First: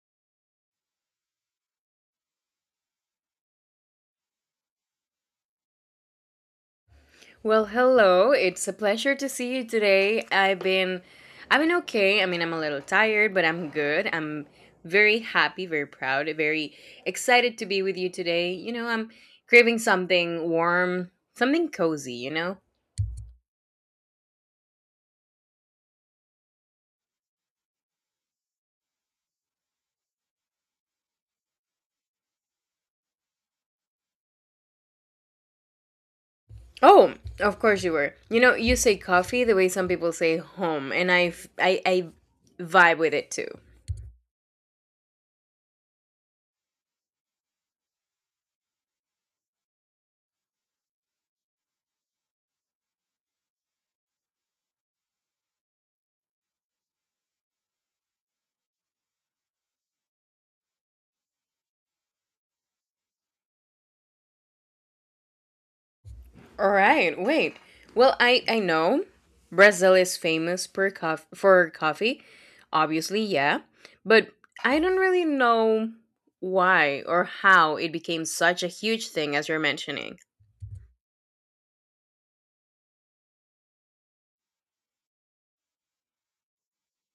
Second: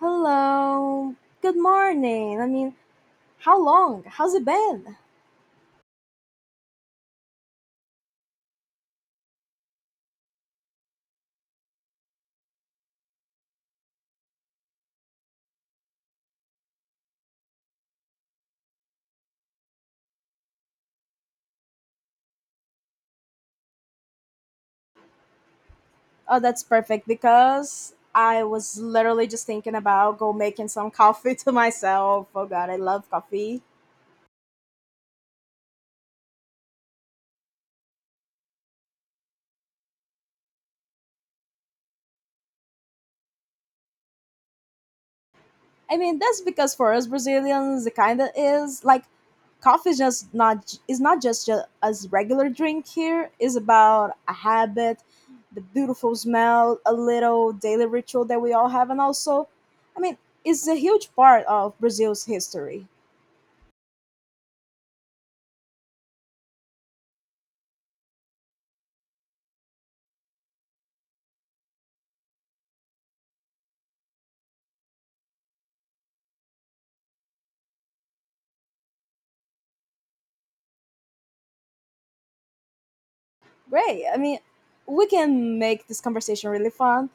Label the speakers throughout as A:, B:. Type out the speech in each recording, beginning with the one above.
A: Hello. Good morning. How long? How's it been?
B: Well, hello. It's a pleasure to see you today. I've been okay. I mean, I'm a little tired, but I'm good. I'm very happy, very proud, very excited to be with you today. You know, I'm craving something warm, something cozy, you know?
A: Oh, that's perfect because I was literally just thinking about go making some coffee to myself. Oh god, I love coffee.
B: Oh, of course you were. You know, you say coffee the way some people say home, and I f- I vibe with it too.
A: I mean, that's because for us Brazilians, it kind of is like coffee is just not is not just as regular drink here. It's about a habit, the beautiful smell, a little daily ritual that we all have, and also, I mean, it's a huge part of Brazil's history.
B: All right, wait. Well, I know Brazil is famous for coffee, obviously, yeah, but I don't really know why or how it became such a huge thing as you're mentioning.
A: Great. I mean, we can make this conversation really fun.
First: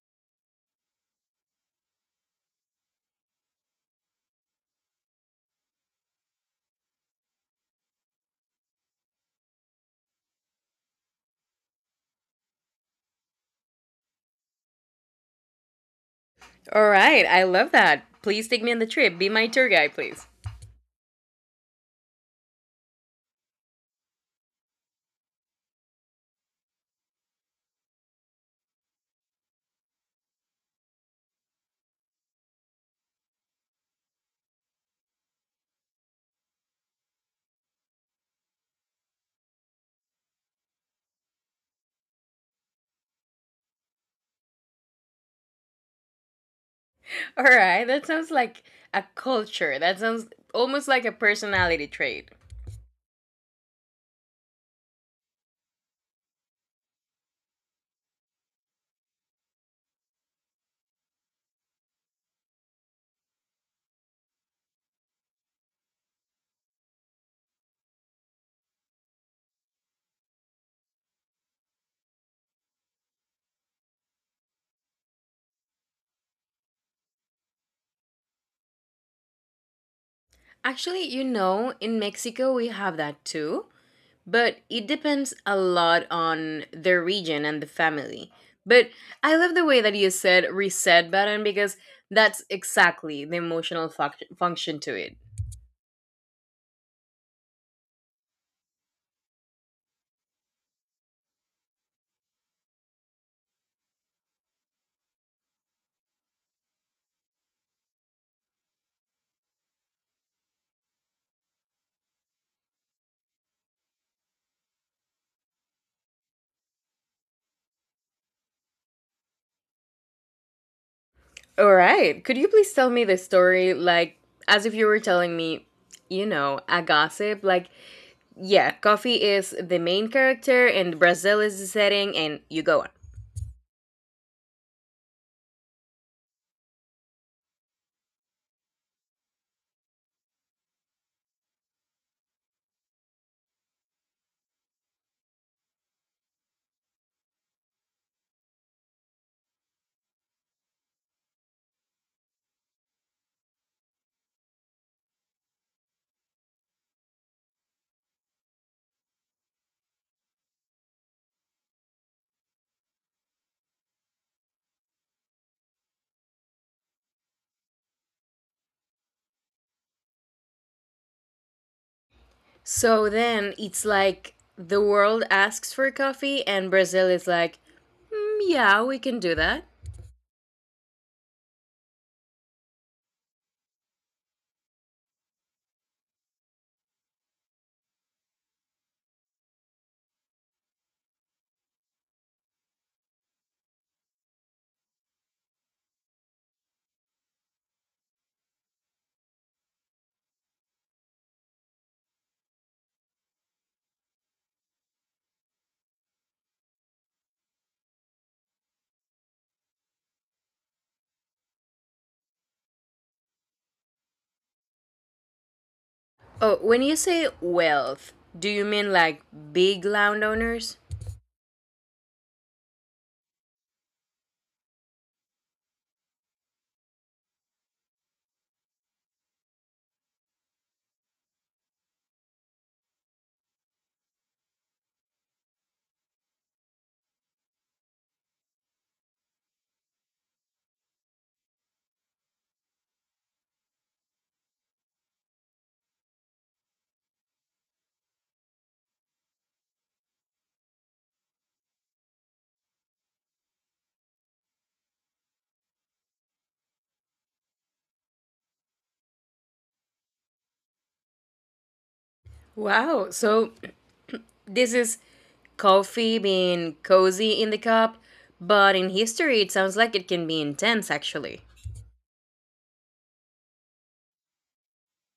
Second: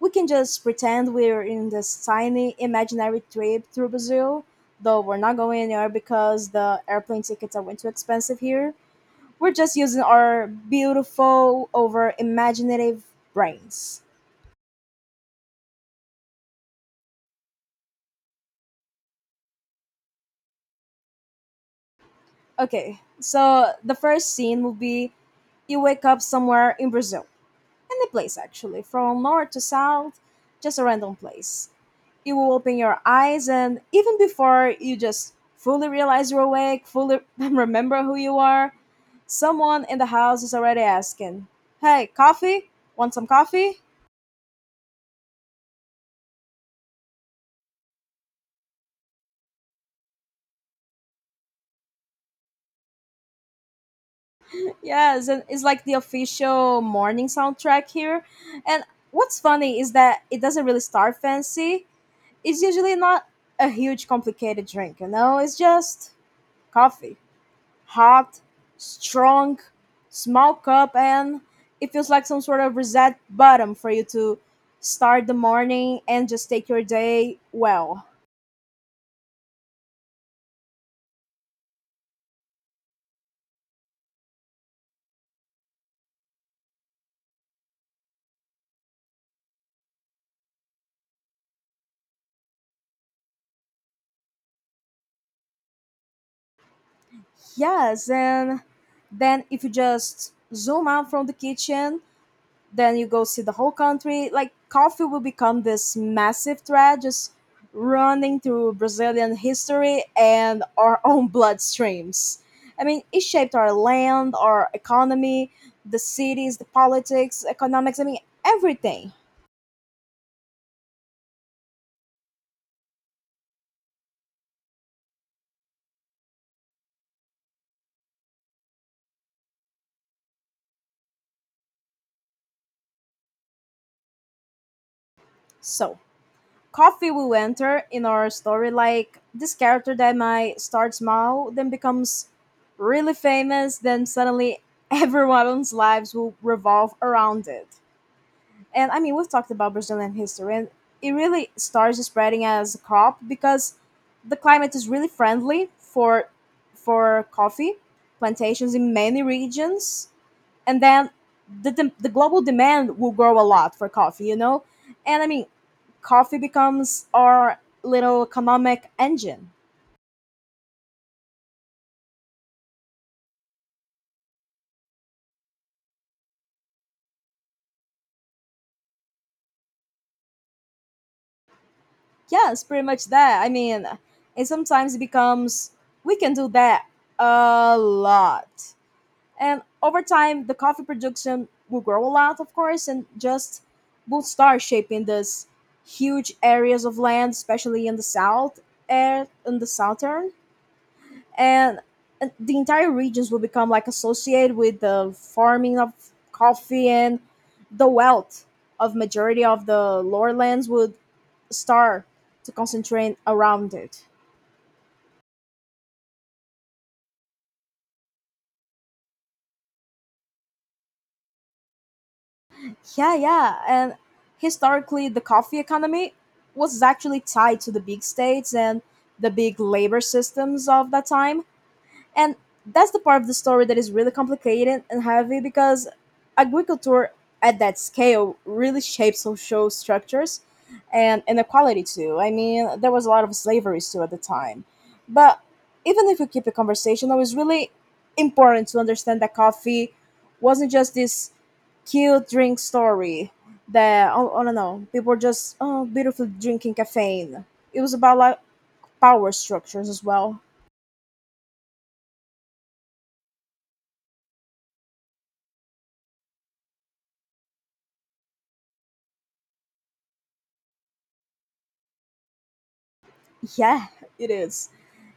A: We can just pretend we're in this tiny imaginary trip through Brazil, though we're not going anywhere because the airplane tickets are way too expensive here. We're just using our beautiful, over imaginative brains.
B: All right, I love that. Please take me on the trip. Be my tour guide, please.
A: Okay, so the first scene will be you wake up somewhere in Brazil. Any place actually, from north to south, just a random place. It will open your eyes, and even before you just fully realize you're awake, fully remember who you are, someone in the house is already asking, "Hey, coffee? Want some coffee?"
B: All right, that sounds like a culture. That sounds almost like a personality trait.
A: Yes, and it's like the official morning soundtrack here. And what's funny is that it doesn't really start fancy. It's usually not a huge complicated drink, you know? It's just coffee. Hot, strong, smoke up, and it feels like some sort of reset button for you to start the morning and just take your day well.
B: Actually, you know, in Mexico we have that too. But it depends a lot on the region and the family. But I love the way that you said reset button because that's exactly the emotional function to it.
A: Yes, and then if you just zoom out from the kitchen, then you go see the whole country, like coffee will become this massive thread just running through Brazilian history and our own bloodstreams. I mean, it shaped our land, our economy, the cities, the politics, economics. I mean, everything.
B: All right. Could you please tell me the story like as if you were telling me, you know, a gossip? Like, yeah, coffee is the main character and Brazil is the setting and you go on.
A: So coffee will enter in our story like this character that might start small, then becomes really famous, then suddenly everyone's lives will revolve around it. And I mean, we've talked about Brazilian history, and it really starts spreading as a crop because the climate is really friendly for coffee plantations in many regions, and then the global demand will grow a lot for coffee, you know. And I mean, coffee becomes our little economic engine.
B: So then it's like the world asks for coffee and Brazil is like, "Mm, yeah, we can do that."
A: Yes, pretty much that. I mean, it sometimes becomes we can do that a lot. And over time, the coffee production will grow a lot, of course, and just will start shaping this huge areas of land, especially in the south and in the southern. And, and the entire regions will become like associated with the farming of coffee, and the wealth of majority of the lower lands would start to concentrate around it.
B: Oh, when you say wealth, do you mean like big landowners?
A: Yeah, yeah. And historically, the coffee economy was actually tied to the big states and the big labor systems of that time. And that's the part of the story that is really complicated and heavy because agriculture at that scale really shapes social structures and inequality too. I mean, there was a lot of slaveries too at the time. But even if you keep it conversational, it's really important to understand that coffee wasn't just this cute drink story that, oh, I don't know, people were just oh beautifully drinking caffeine. It was about like power structures as well.
B: Wow, so this is coffee being cozy in the cup, but in history it sounds like it can be intense actually.
A: Yeah, it is.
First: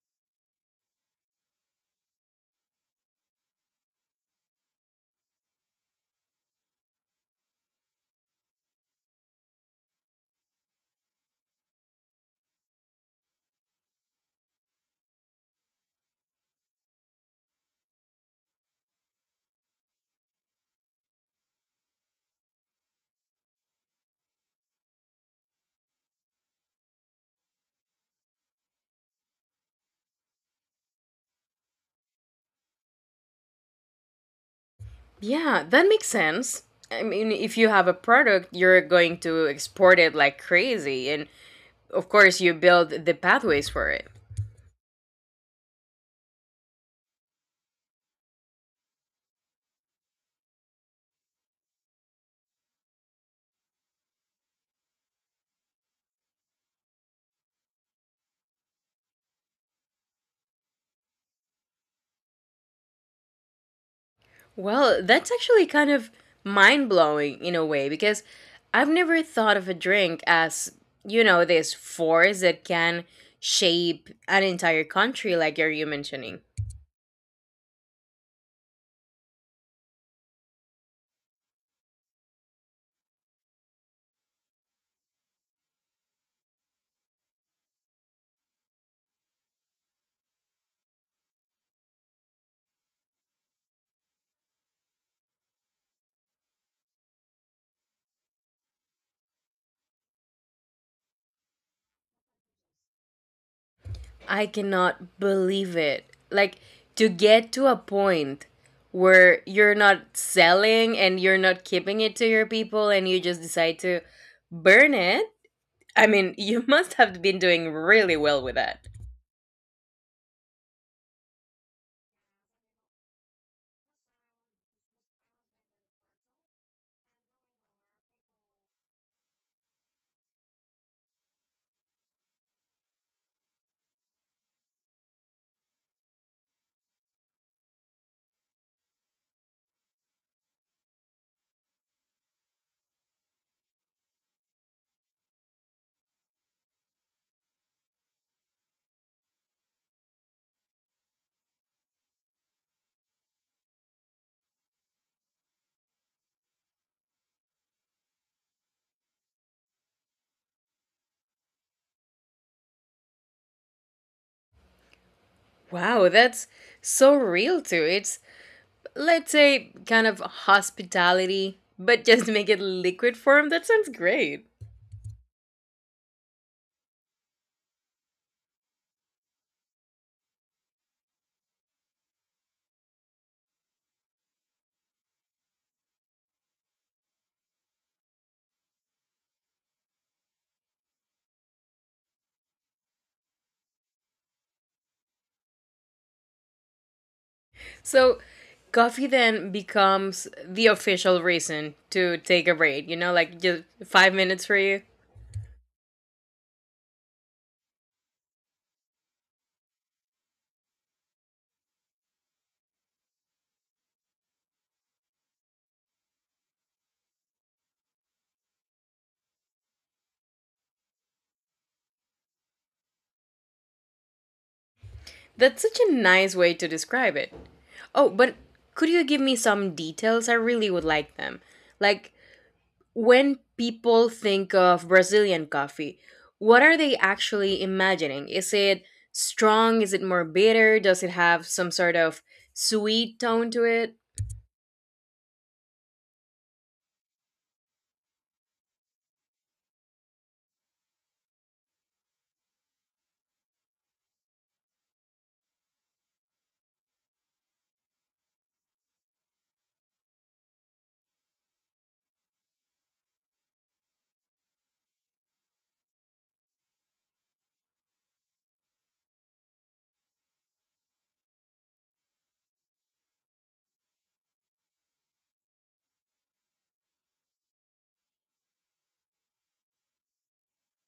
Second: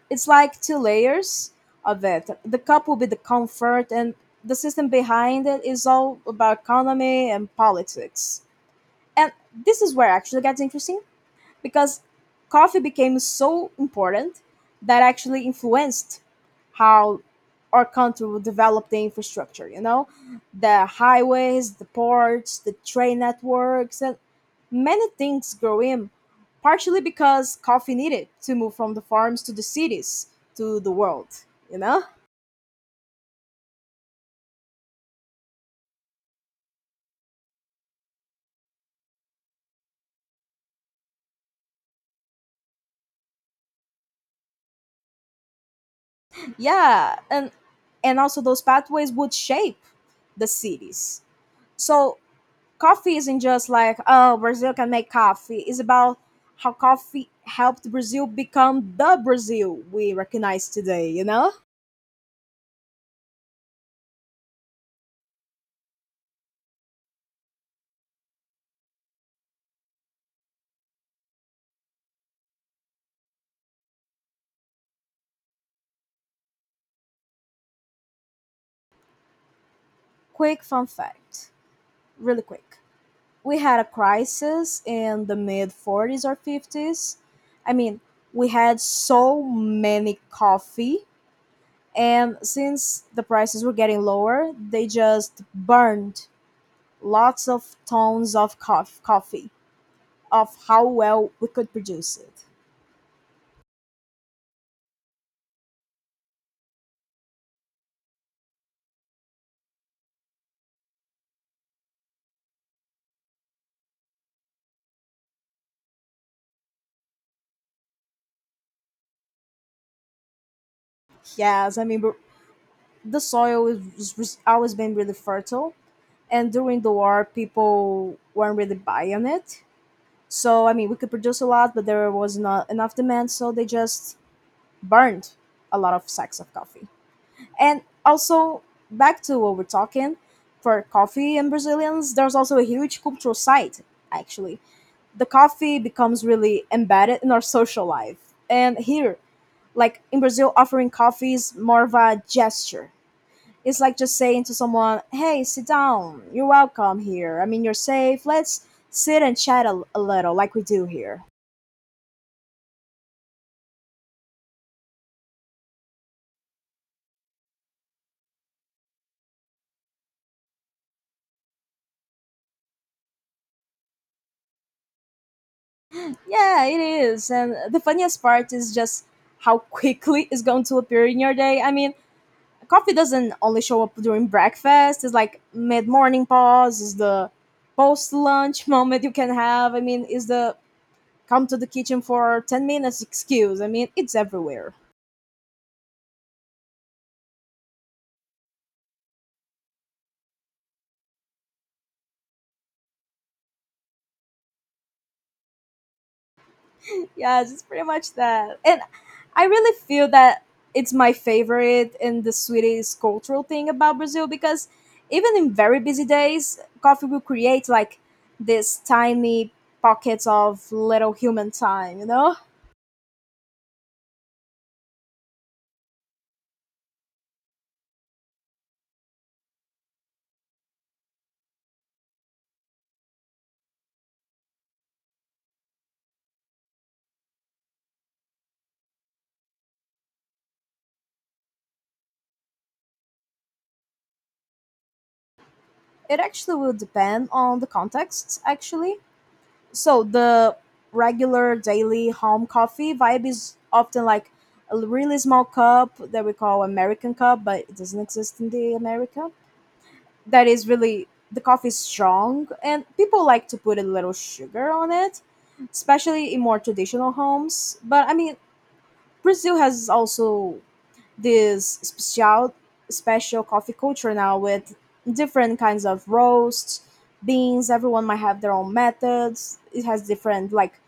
A: It's like two layers of it. The cup will be the comfort, and the system behind it is all about economy and politics. And this is where actually gets interesting because coffee became so important that actually influenced how our country would develop the infrastructure, you know, the highways, the ports, the train networks, and many things grow in partially because coffee needed to move from the farms to the cities to the world, you know.
B: Yeah, that makes sense. I mean, if you have a product, you're going to export it like crazy, and of course, you build the pathways for it.
A: Yeah, and also those pathways would shape the cities. So coffee isn't just like oh Brazil can make coffee, it's about how coffee helped Brazil become the Brazil we recognize today, you know.
B: Well, that's actually kind of mind blowing in a way because I've never thought of a drink as, you know, this force that can shape an entire country like you're you mentioning.
A: Quick fun fact, really quick, we had a crisis in the mid 40s or 50s. I mean, we had so many coffee, and since the prices were getting lower, they just burned lots of tons of coffee of how well we could produce it.
B: I cannot believe it. Like to get to a point where you're not selling and you're not keeping it to your people and you just decide to burn it. I mean, you must have been doing really well with that.
A: Yes, I mean, but the soil was always been really fertile, and during the war, people weren't really buying it. So I mean, we could produce a lot, but there was not enough demand, so they just burned a lot of sacks of coffee. And also, back to what we're talking for coffee and Brazilians, there's also a huge cultural side. Actually, the coffee becomes really embedded in our social life, and here, like in Brazil, offering coffee is more of a gesture. It's like just saying to someone, "Hey, sit down. You're welcome here. I mean, you're safe. Let's sit and chat a little like we do here."
B: Wow, that's so real too. It's let's say kind of hospitality, but just make it liquid form. That sounds great.
A: Yeah, it is. And the funniest part is just how quickly it's going to appear in your day. I mean, coffee doesn't only show up during breakfast, it's like mid morning pause, is the post lunch moment you can have. I mean, is the come to the kitchen for 10 minutes excuse. I mean, it's everywhere.
B: So coffee then becomes the official reason to take a break, you know, like just 5 minutes for you.
A: Yeah, just pretty much that. And I really feel that it's my favorite and the sweetest cultural thing about Brazil because even in very busy days, coffee will create like these tiny pockets of little human time, you know?
B: That's such a nice way to describe it. Oh, but could you give me some details? I really would like them. Like when people think of Brazilian coffee, what are they actually imagining? Is it strong? Is it more bitter? Does it have some sort of sweet tone to it?
A: It actually will depend on the context, actually. So the regular daily home coffee vibe is often like a really small cup that we call American cup, but it doesn't exist in the America. That is really the coffee is strong and people like to put a little sugar on it, especially in more traditional homes. But I mean, Brazil has also this special coffee culture now with different kinds of roasts, beans, everyone might have their own methods, it has different like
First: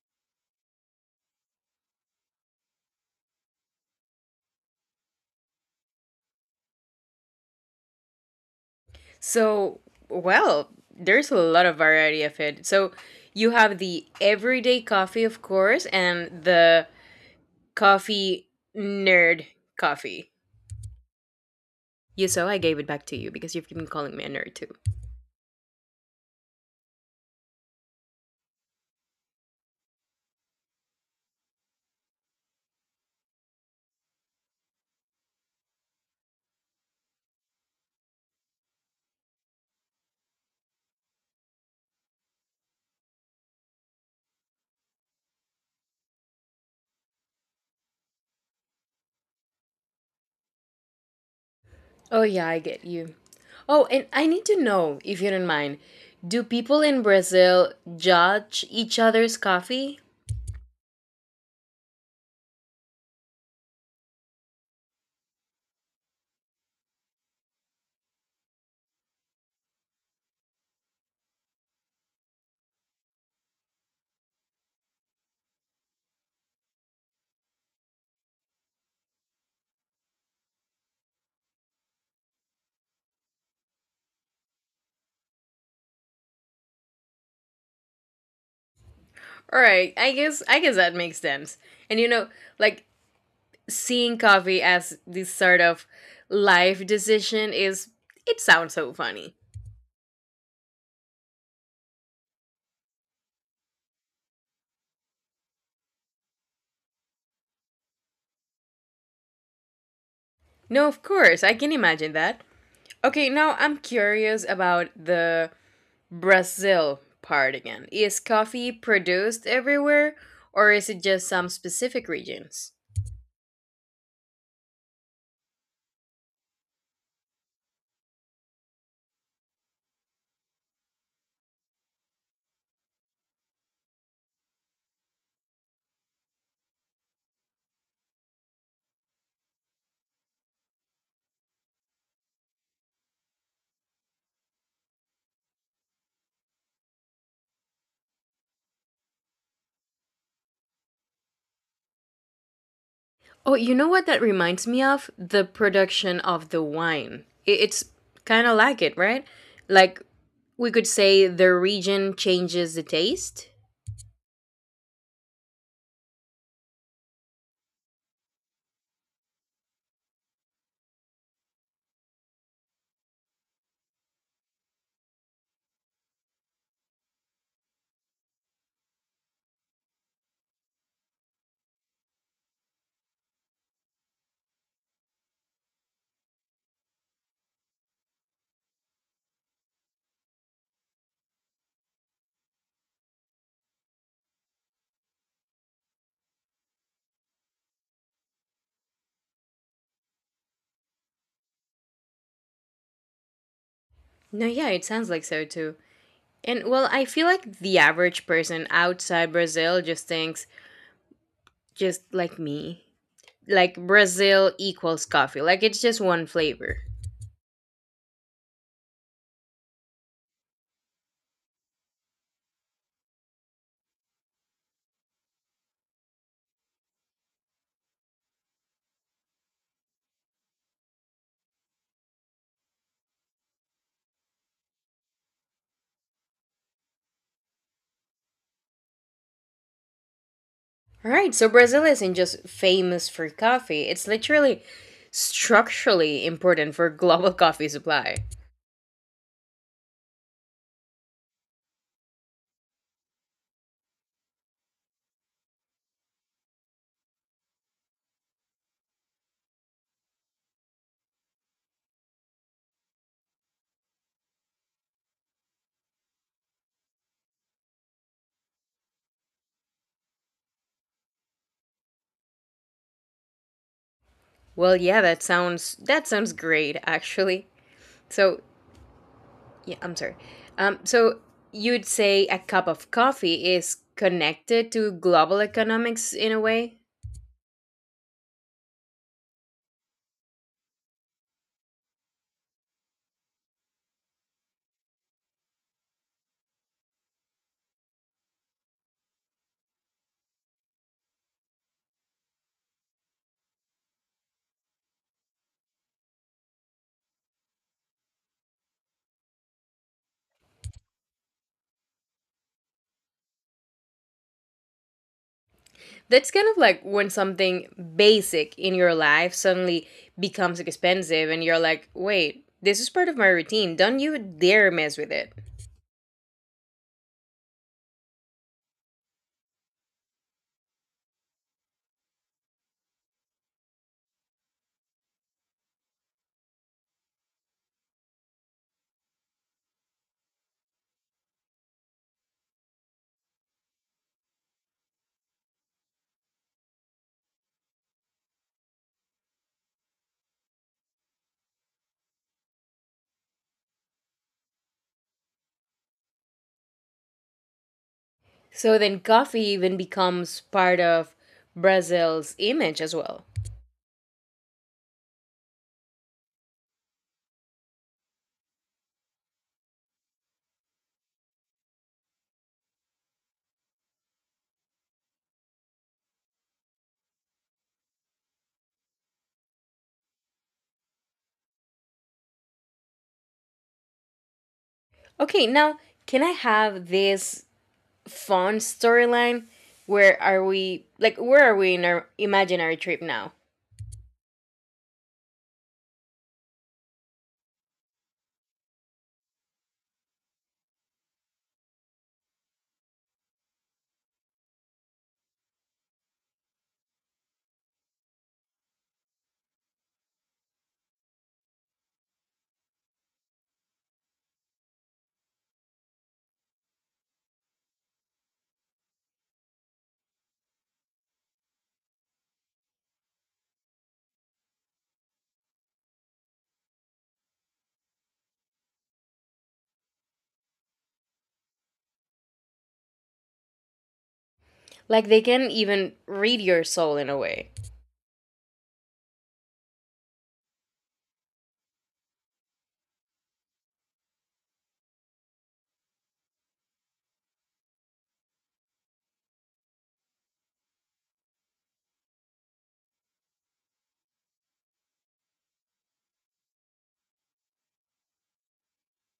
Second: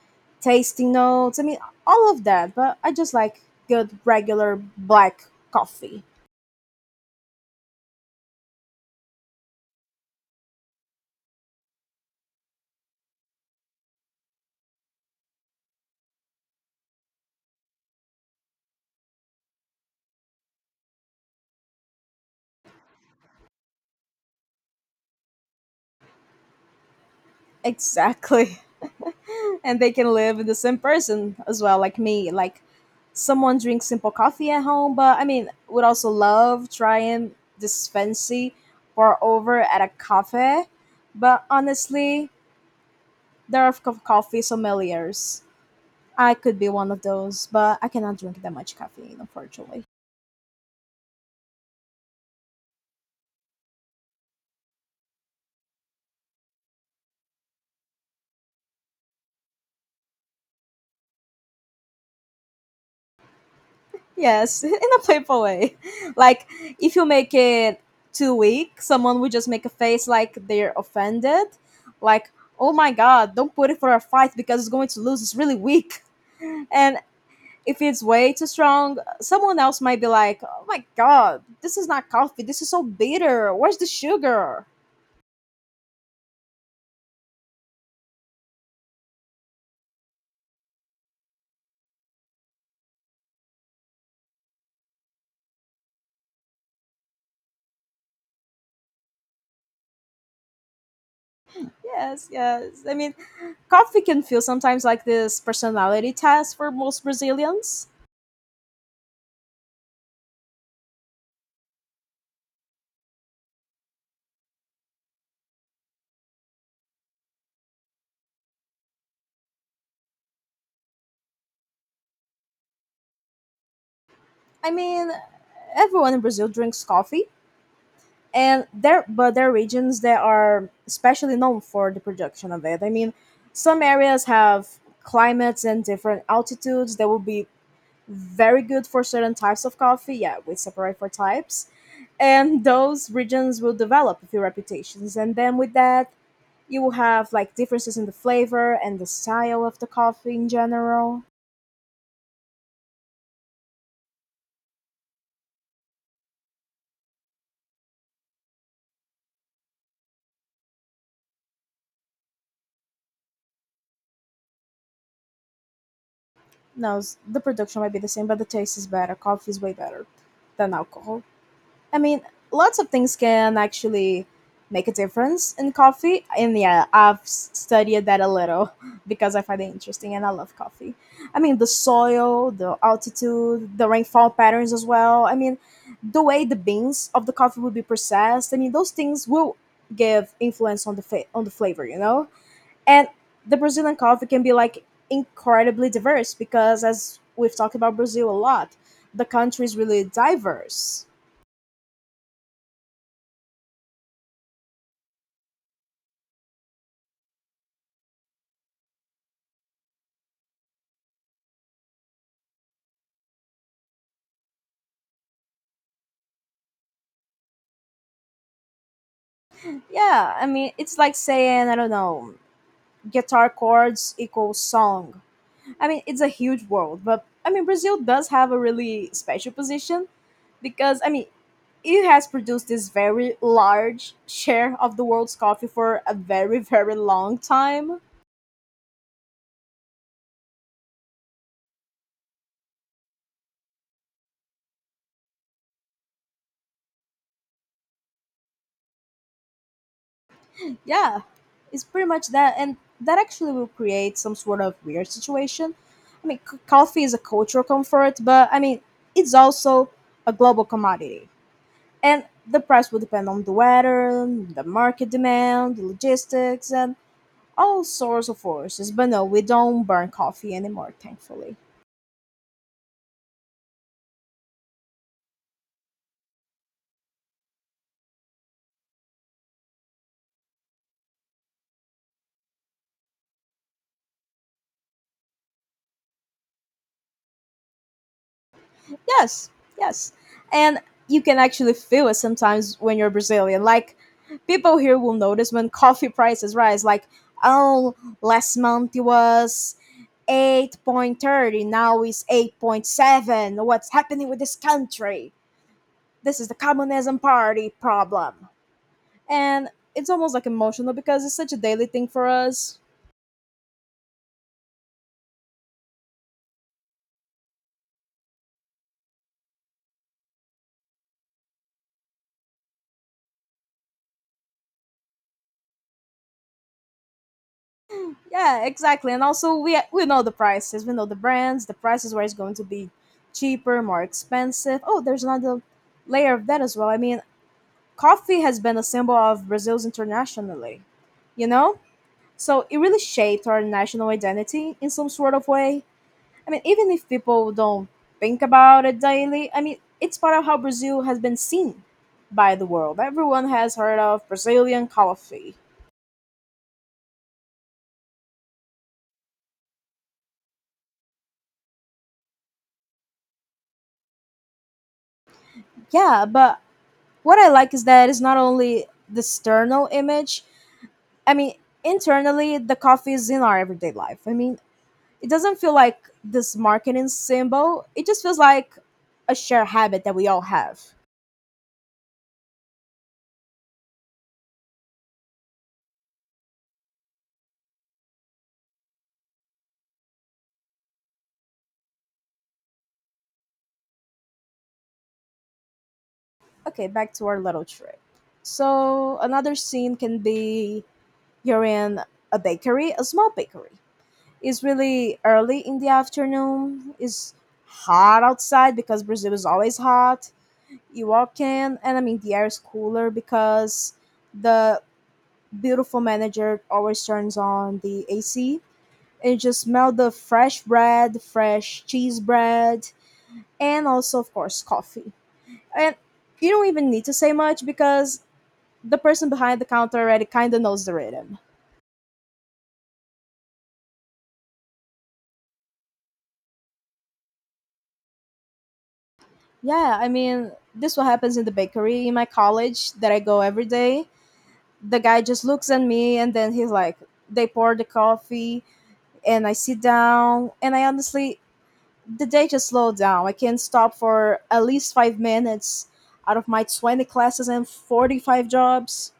A: tasting notes. I mean, all of that, but I just like good regular black coffee.
B: So, well, there's a lot of variety of it. So, you have the everyday coffee, of course, and the coffee nerd coffee. You so I gave it back to you because you've been calling me a nerd too.
A: Exactly. And they can live this in the same person as well, like me. Like someone drinks simple coffee at home, but I mean, would also love trying this fancy pour over at a cafe. But honestly, there are coffee sommeliers. I could be one of those, but I cannot drink that much caffeine, unfortunately.
B: Oh, yeah, I get you. Oh, and I need to know, if you don't mind, do people in Brazil judge each other's coffee?
A: Yes, in a playful way. Like if you make it too weak, someone would just make a face like they're offended. Like, oh my god, don't put it for a fight because it's going to lose. It's really weak. And if it's way too strong, someone else might be like, oh my god, this is not coffee. This is so bitter. Where's the sugar?
B: All right, I guess that makes sense. And you know, like seeing coffee as this sort of life decision is it sounds so funny.
A: Yes, yes. I mean, coffee can feel sometimes like this personality test for most Brazilians.
B: No, of course, I can imagine that. Okay, now I'm curious about the Brazil part again. Is coffee produced everywhere or is it just some specific regions?
A: I mean, everyone in Brazil drinks coffee, and there but there are regions that are especially known for the production of it. I mean, some areas have climates and different altitudes that will be very good for certain types of coffee. Yeah, we separate for types, and those regions will develop a few reputations, and then with that you will have like differences in the flavor and the style of the coffee in general.
B: Oh, you know what that reminds me of? The production of the wine. It's kind of like it, right? Like we could say the region changes the taste.
A: No, the production might be the same, but the taste is better. Coffee is way better than alcohol. I mean, lots of things can actually make a difference in coffee. And yeah, I've studied that a little because I find it interesting and I love coffee. I mean, the soil, the altitude, the rainfall patterns as well. I mean, the way the beans of the coffee will be processed. I mean, those things will give influence on on the flavor, you know? And the Brazilian coffee can be like incredibly diverse because as we've talked about Brazil a lot, the country is really diverse.
B: No, yeah, it sounds like so too. And well, I feel like the average person outside Brazil just thinks, just like me, like Brazil equals coffee. Like it's just one flavor.
A: Yeah, I mean, it's like saying, I don't know, guitar chords equals song. I mean, it's a huge world, but I mean, Brazil does have a really special position because, I mean, it has produced this very large share of the world's coffee for a very, very long time.
B: All right, so Brazil isn't just famous for coffee, it's literally structurally important for global coffee supply.
A: Yeah, it's pretty much that. And that actually will create some sort of weird situation. I mean, coffee is a cultural comfort, but I mean, it's also a global commodity. And the price will depend on the weather, the market demand, the logistics, and all sorts of forces. But no, we don't burn coffee anymore, thankfully.
B: Well, yeah, that sounds great actually. So, yeah, I'm sorry. So you'd say a cup of coffee is connected to global economics in a way?
A: Yes, yes. And you can actually feel it sometimes when you're Brazilian. Like, people here will notice when coffee prices rise. Like, oh, last month it was 8.30, now it's 8.7. What's happening with this country? This is the communism party problem. And it's almost like emotional because it's such a daily thing for us.
B: That's kind of like when something basic in your life suddenly becomes expensive and you're like, "Wait, this is part of my routine. Don't you dare mess with it."
A: Yeah, exactly. And also we know the prices, we know the brands, the prices where it's going to be cheaper, more expensive. Oh, there's another layer of that as well. I mean, coffee has been a symbol of Brazil's internationally, you know? So it really shaped our national identity in some sort of way. I mean, even if people don't think about it daily, I mean, it's part of how Brazil has been seen by the world. Everyone has heard of Brazilian coffee.
B: So then coffee even becomes part of Brazil's image as well.
A: Yeah, but what I like is that it's not only the external image, I mean, internally, the coffee is in our everyday life. I mean, it doesn't feel like this marketing symbol, it just feels like a shared habit that we all have.
B: Okay, now can I have this fun storyline where are we in our imaginary trip now?
A: Okay, back to our little trip. So, another scene can be, you're in a bakery, a small bakery. It's really early in the afternoon. It's hot outside because Brazil is always hot. You walk in, and I mean, the air is cooler because the beautiful manager always turns on the AC. And you just smell the fresh bread, fresh cheese bread, and also, of course, coffee. And you don't even need to say much because the person behind the counter already kind of knows the rhythm.
B: Like they can even read your soul in a way.
A: Yeah, I mean, this what happens in the bakery in my college that I go every day. The guy just looks at me and then he's like, they pour the coffee and I sit down and I honestly the day just slowed down. I can't stop for at least 5 minutes out of my 20 classes and 45 jobs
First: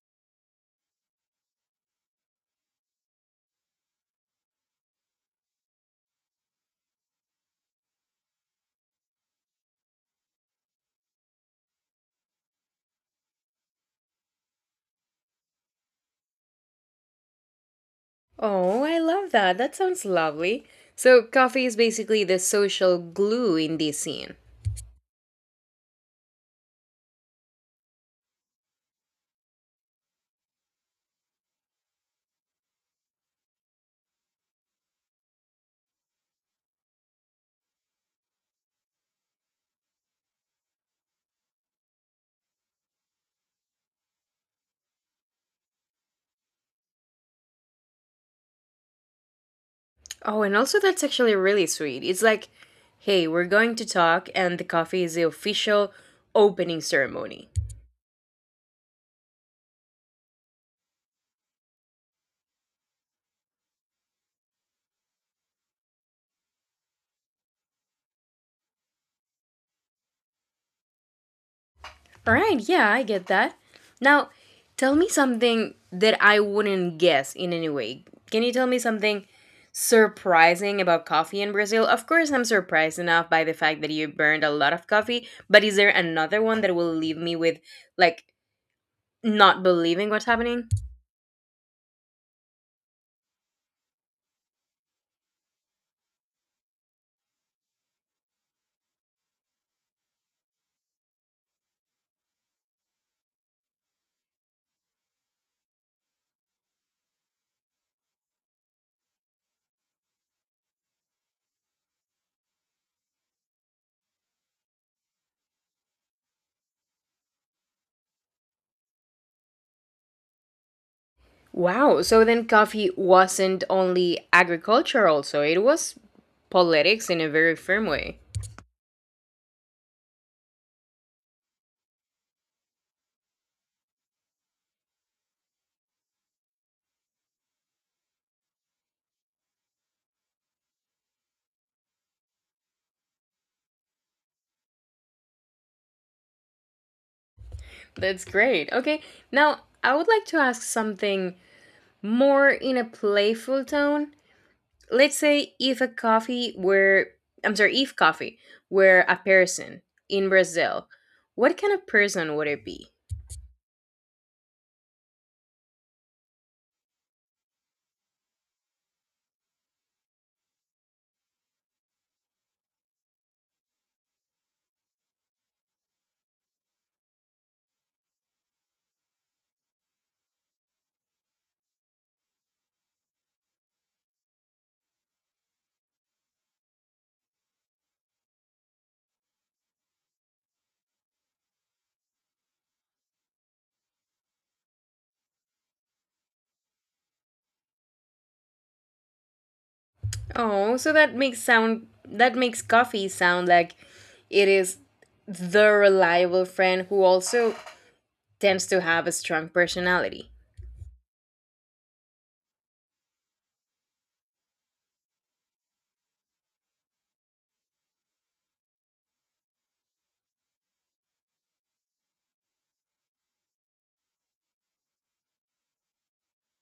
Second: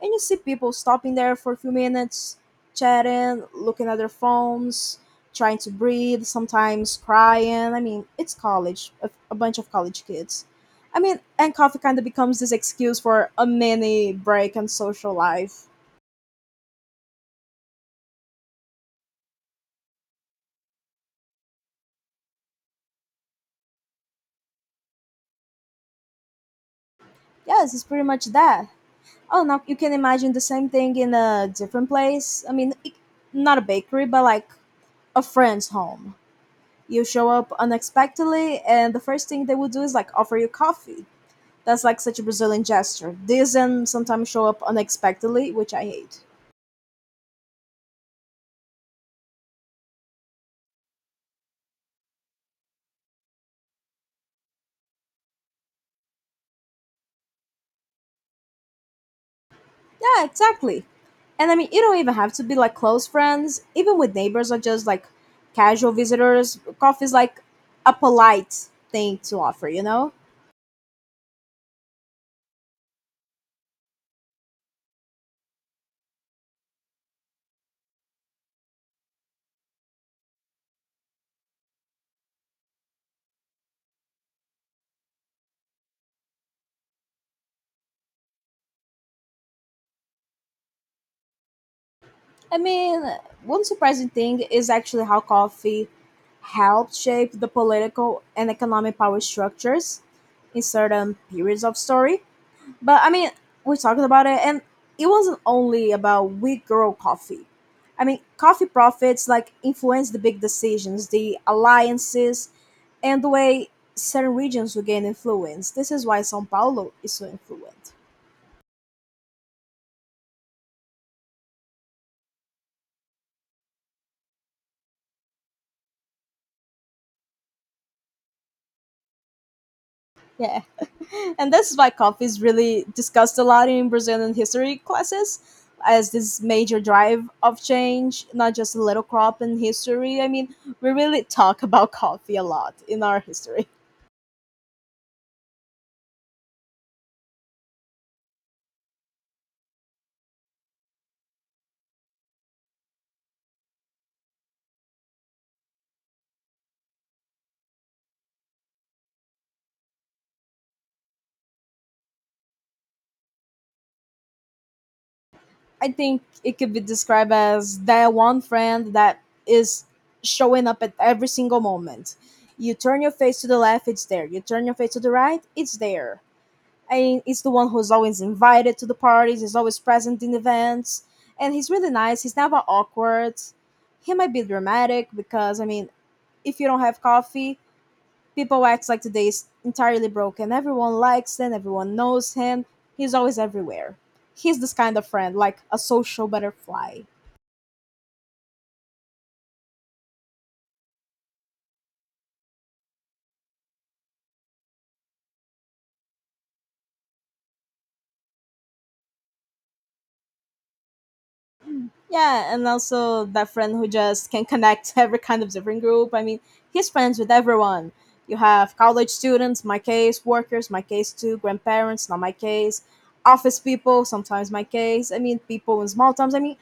A: and you see people stopping there for a few minutes, chatting, looking at their phones, trying to breathe, sometimes crying. I mean, it's college, a bunch of college kids. I mean, and coffee kind of becomes this excuse for a mini break and social life.
B: Oh, I love that. That sounds lovely. So coffee is basically the social glue in this scene.
A: Yes, it's pretty much that. Oh, now you can imagine the same thing in a different place. I mean, it, not a bakery, but like a friend's home. You show up unexpectedly, and the first thing they will do is like offer you coffee. That's like such a Brazilian gesture. These and sometimes show up unexpectedly, which I hate.
B: Oh, and also that's actually really sweet. It's like, hey, we're going to talk and the coffee is the official opening ceremony.
A: Yeah, exactly. And I mean, you don't even have to be like close friends. Even with neighbors or just like casual visitors, coffee is like a polite thing to offer, you know?
B: All right, yeah, I get that. Now, tell me something that I wouldn't guess in any way. Can you tell me something surprising about coffee in Brazil? Of course, I'm surprised enough by the fact that you burned a lot of coffee, but is there another one that will leave me with, like, not believing what's happening?
A: I mean, one surprising thing is actually how coffee helped shape the political and economic power structures in certain periods of story. But I mean, we talked about it, and it wasn't only about we grow coffee. I mean, coffee profits like influence the big decisions, the alliances, and the way certain regions will gain influence. This is why São Paulo is so influent.
B: Wow, so then coffee wasn't only agriculture, also, it was politics in a very firm way.
A: Yeah, and this is why coffee is really discussed a lot in Brazilian history classes as this major drive of change, not just a little crop in history. I mean, we really talk about coffee a lot in our history.
B: That's great. Okay, now I would like to ask something more in a playful tone. Let's say if a coffee were, I'm sorry, if coffee were a person in Brazil, what kind of person would it be?
A: I think it could be described as that one friend that is showing up at every single moment. You turn your face to the left, it's there. You turn your face to the right, it's there. And it's the one who's always invited to the parties, is always present in events, and he's really nice. He's never awkward. He might be dramatic because, I mean, if you don't have coffee, people act like today is entirely broken. Everyone likes him, everyone knows him. He's always everywhere. He's this kind of friend, like a social butterfly.
B: Oh, so that makes sound that makes coffee sound like it is the reliable friend who also tends to have a strong personality.
A: Yeah, and also that friend who just can connect every kind of different group. I mean, he's friends with everyone. You have college students, my case, workers, my case too, grandparents, not my case, office people, sometimes my case. I mean, people in small towns. I mean,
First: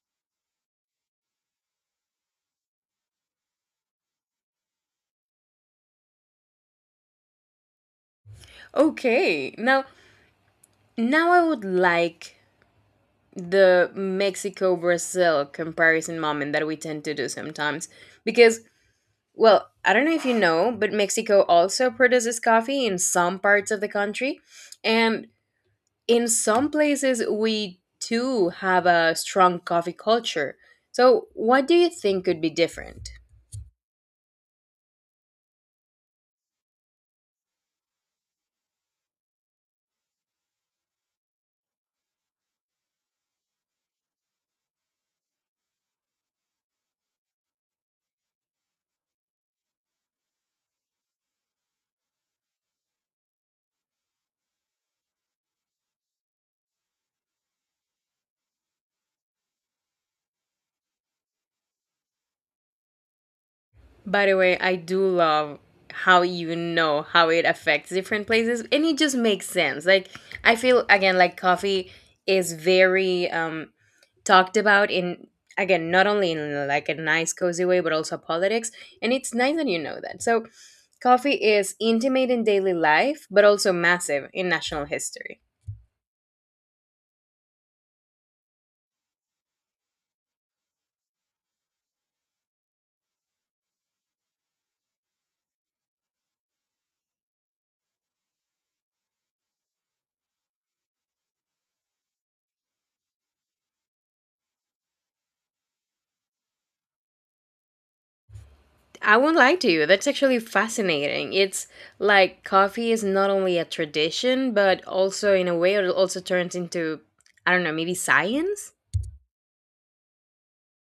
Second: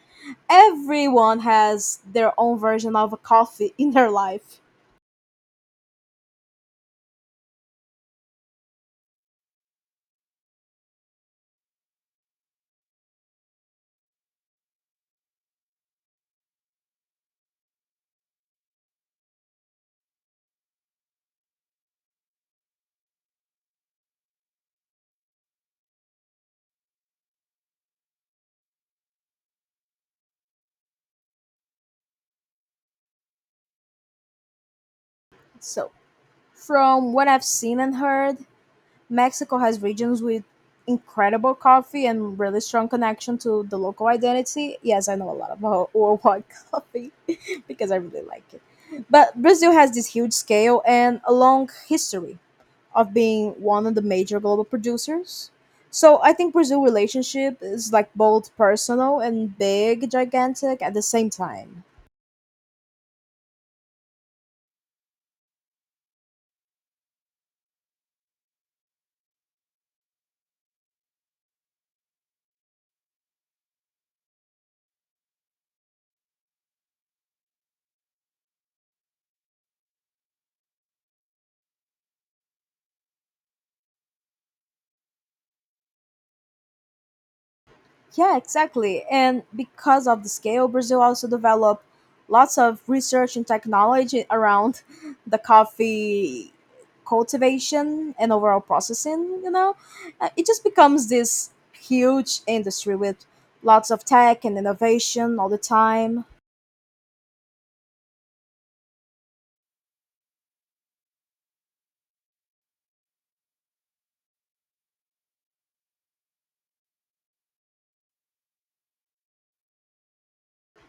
A: everyone has their own version of a coffee in their life.
B: Okay. Now, now I would like the Mexico Brazil comparison moment that we tend to do sometimes because well, I don't know if you know, but Mexico also produces coffee in some parts of the country, and in some places we too have a strong coffee culture. So, what do you think could be different?
A: So from what I've seen and heard, Mexico has regions with incredible coffee and really strong connection to the local identity. Yes, I know a lot about worldwide coffee because I really like it. But Brazil has this huge scale and a long history of being one of the major global producers. So I think Brazil relationship is like both personal and big, gigantic at the same time.
B: By the way, I do love how you know how it affects different places and it just makes sense. Like I feel again like coffee is very talked about in again not only in like a nice cozy way but also politics and it's nice that you know that. So coffee is intimate in daily life but also massive in national history.
A: Yeah, exactly. And because of the scale, Brazil also developed lots of research and technology around the coffee cultivation and overall processing, you know? It just becomes this huge industry with lots of tech and innovation all the time.
B: I won't lie to you. That's actually fascinating. It's like coffee is not only a tradition, but also in a way it also turns into, I don't know, maybe science?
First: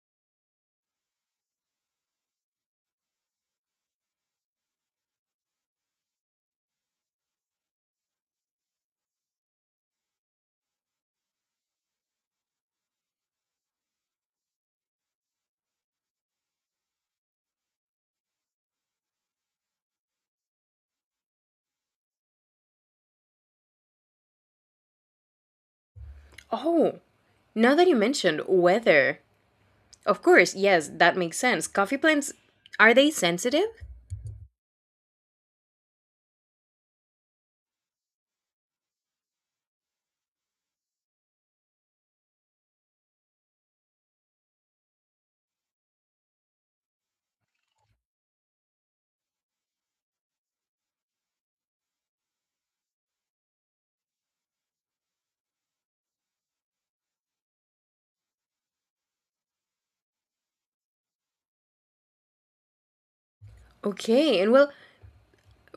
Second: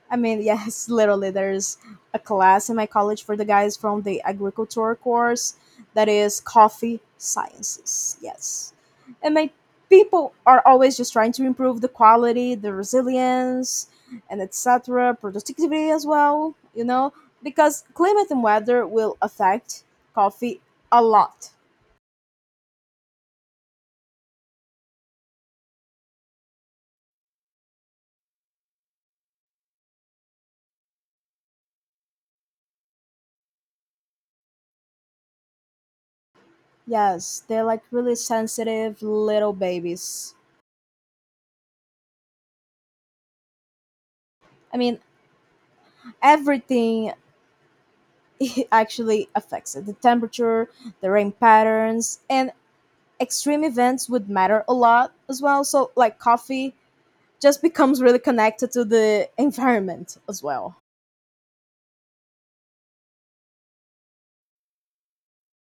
A: I mean, yes, literally, there's a class in my college for the guys from the agriculture course that is coffee sciences. Yes. And my people are always just trying to improve the quality, the resilience, and etc. productivity as well, you know, because climate and weather will affect coffee a lot.
B: Oh, now that you mentioned weather. Of course, yes, that makes sense. Coffee plants, are they sensitive?
A: Yes, they're like really sensitive little babies. I mean, everything it actually affects it. The temperature, the rain patterns, and extreme events would matter a lot as well. So, like coffee just becomes really connected to the environment as well.
B: Okay, and well,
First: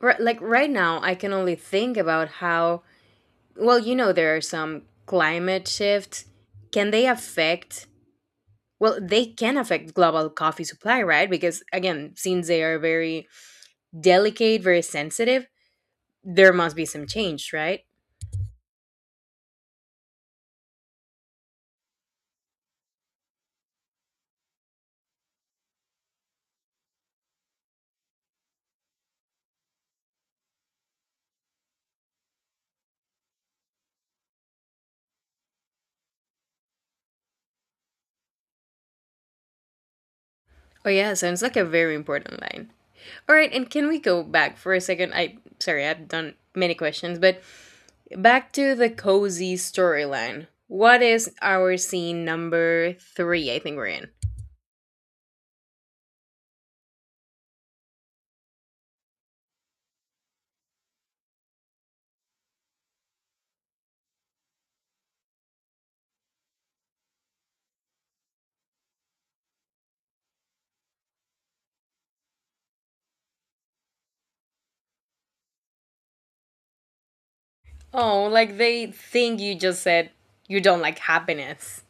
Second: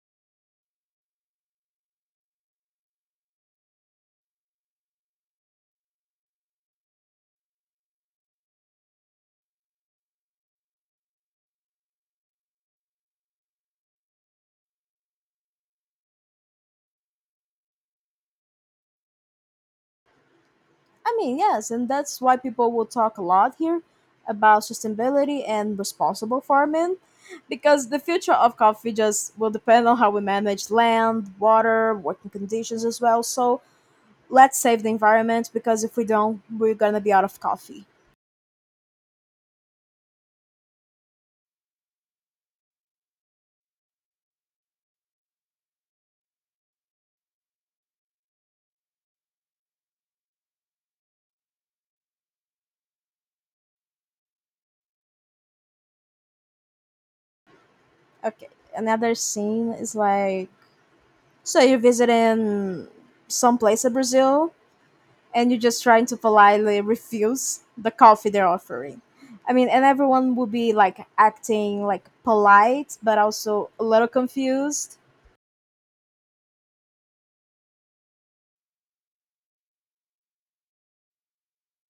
B: like right now, I can only think about how, well, you know, there are some climate shifts. Can they affect well, they can affect global coffee supply, right? Because again, since they are very delicate, very sensitive, there must be some change, right?
A: I mean, yes, and that's why people will talk a lot here about sustainability and responsible farming because the future of coffee just will depend on how we manage land, water, working conditions as well. So, let's save the environment because if we don't, we're going to be out of coffee.
B: Oh yeah, sounds like a very important line. All right, and can we go back for a second? I sorry, I've done many questions, but back to the cozy storyline. What is our scene number three? I think we're in.
A: Okay. Another scene is like, so you're visiting some place in Brazil and you're just trying to politely refuse the coffee they're offering. I mean, and everyone will be like acting like polite but also a little confused.
B: Oh, like they think you just said you don't like happiness.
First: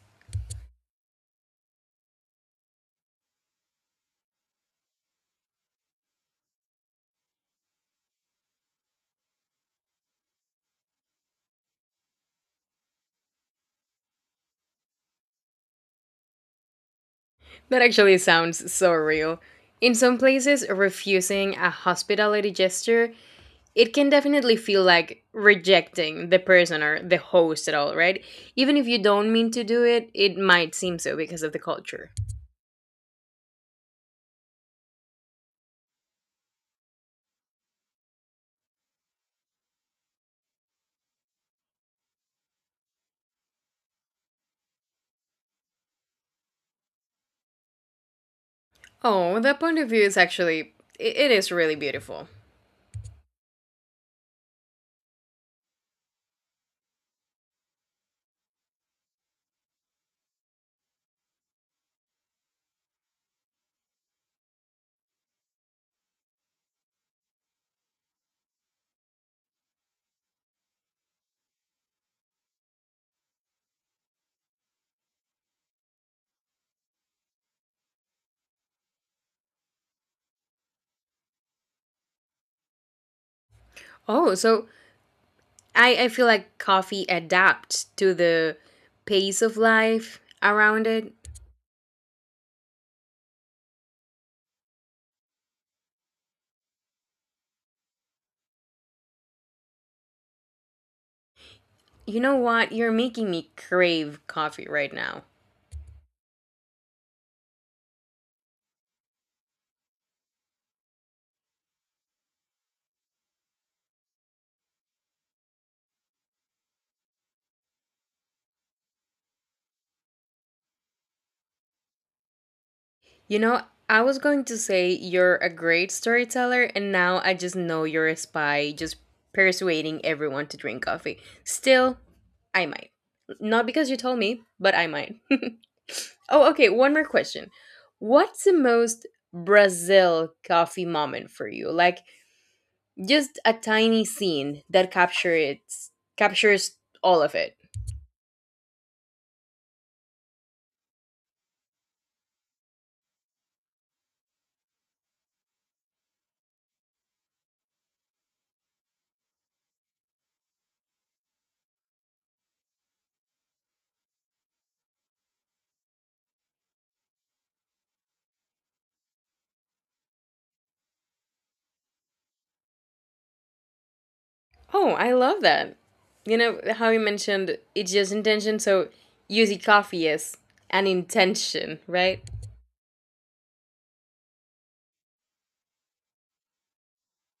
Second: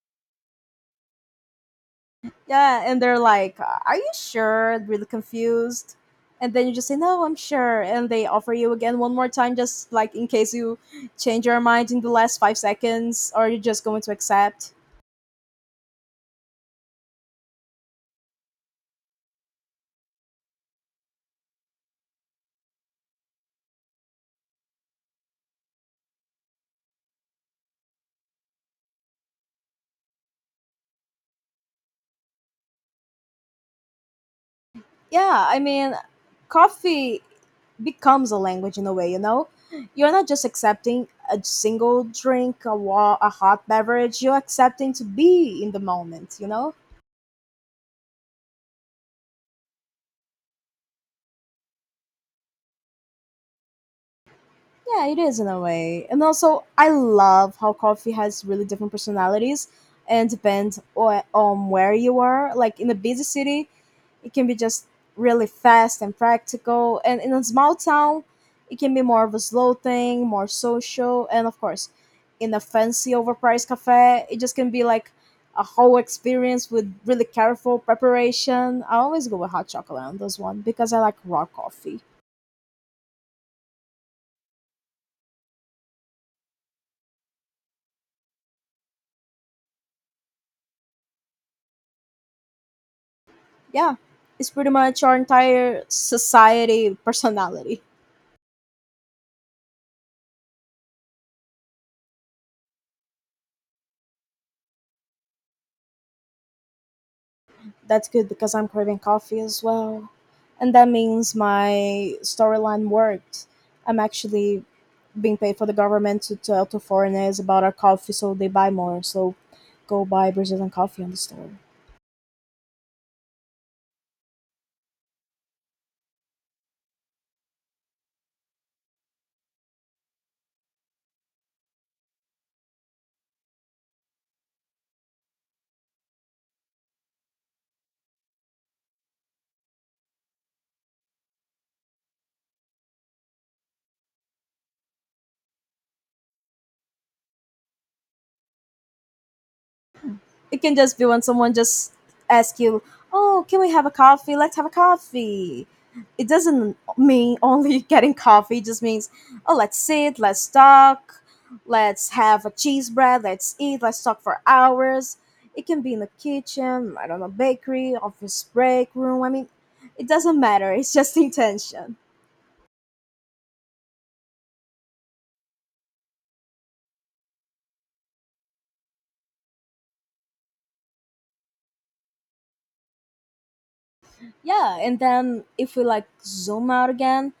A: Yeah, and they're like, "Are you sure?" Really confused. And then you just say, "No, I'm sure." And they offer you again one more time just like in case you change your mind in the last 5 seconds or you're just going to accept.
B: That actually sounds so real. In some places, refusing a hospitality gesture, it can definitely feel like rejecting the person or the host at all, right? Even if you don't mean to do it, it might seem so because of the culture.
A: Yeah, I mean, coffee becomes a language in a way, you know? You're not just accepting a single drink, a, a hot beverage, you're accepting to be in the moment, you know?
B: Oh, that point of view is actually, it is really beautiful.
A: Yeah, it is in a way. And also, I love how coffee has really different personalities and depends on where you are. Like in a busy city, it can be just really fast and practical. And in a small town, it can be more of a slow thing, more social. And of course, in a fancy overpriced cafe, it just can be like a whole experience with really careful preparation. I always go with hot chocolate on this one because I like raw coffee.
B: Oh, so I feel like coffee adapts to the pace of life around it.
A: Yeah, it's pretty much our entire society personality.
B: You know what? You're making me crave coffee right now.
A: That's good because I'm craving coffee as well. And that means my storyline worked. I'm actually being paid for the government to tell to foreigners about our coffee so they buy more. So go buy Brazilian coffee on the store.
B: You know, I was going to say you're a great storyteller, and now I just know you're a spy, just persuading everyone to drink coffee. Still, I might. Not because you told me, but I might. Oh, okay, one more question. What's the most Brazil coffee moment for you? Like just a tiny scene that captures all of it.
A: It can just be when someone just asks you, "Oh, can we have a coffee? Let's have a coffee." It doesn't mean only getting coffee. It just means, "Oh, let's sit, let's talk, let's have a cheese bread, let's eat, let's talk for hours." It can be in the kitchen, I don't know, bakery, office break room. I mean, it doesn't matter. It's just intention.
B: Oh, I love that. You know how you mentioned it's just intention, so using coffee as an intention, right?
A: Yeah, and then if we like zoom out again,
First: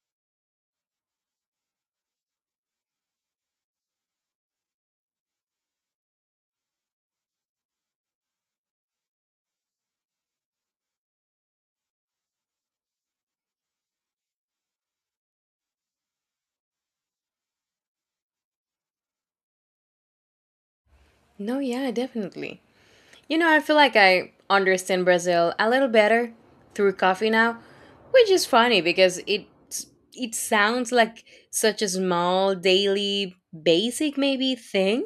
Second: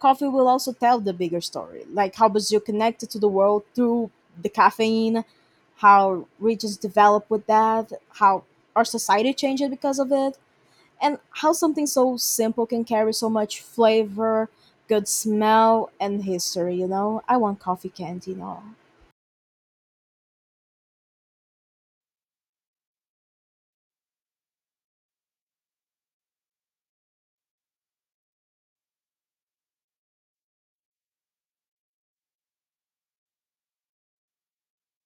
A: coffee will also tell the bigger story, like how Brazil connected to the world through the caffeine, how regions developed with that, how our society changed because of it, and how something so simple can carry so much flavor, good smell, and history. You know, I want coffee candy now.
B: No, yeah, definitely. You know, I feel like I understand Brazil a little better through coffee now, which is funny because it sounds like such a small daily basic maybe thing.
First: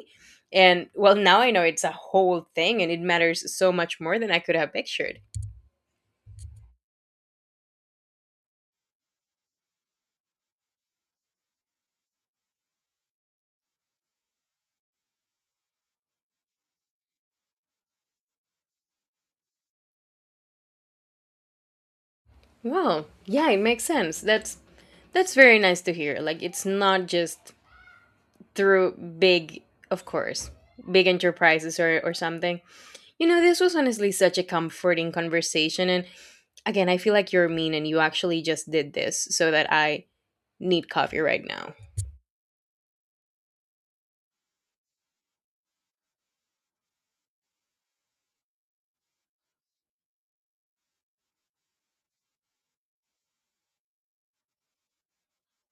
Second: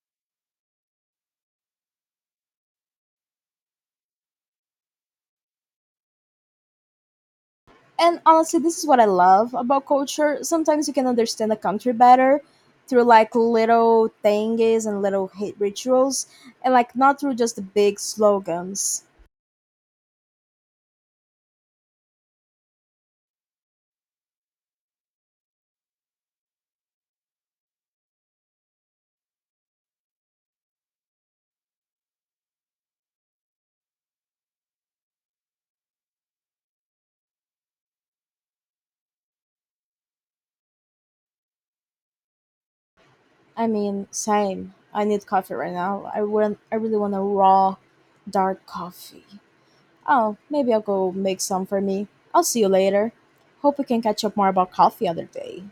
B: And well, now I know it's a whole thing and it matters so much more than I could have pictured.
A: And honestly, this is what I love about culture. Sometimes you can understand a country better through like little thingies and little hit rituals, and like not through just the big slogans.
B: Wow. Yeah, it makes sense. That's very nice to hear. Like it's not just through big, of course, big enterprises or something. You know, this was honestly such a comforting conversation and again, I feel like you're mean and you actually just did this so that I need coffee right now.
A: I mean, same. I need coffee right now. I want. I really want a raw, dark coffee. Oh, maybe I'll go make some for me. I'll see you later. Hope we can catch up more about coffee other day.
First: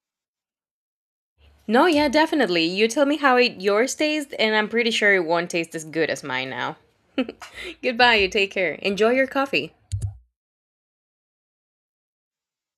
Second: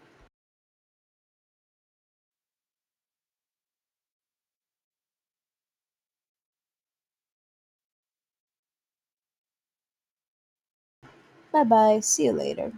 B: No, yeah, definitely. You tell me how it yours tastes and I'm pretty sure it won't taste as good as mine now. Goodbye, you take care. Enjoy your coffee.
A: Bye bye. See you later.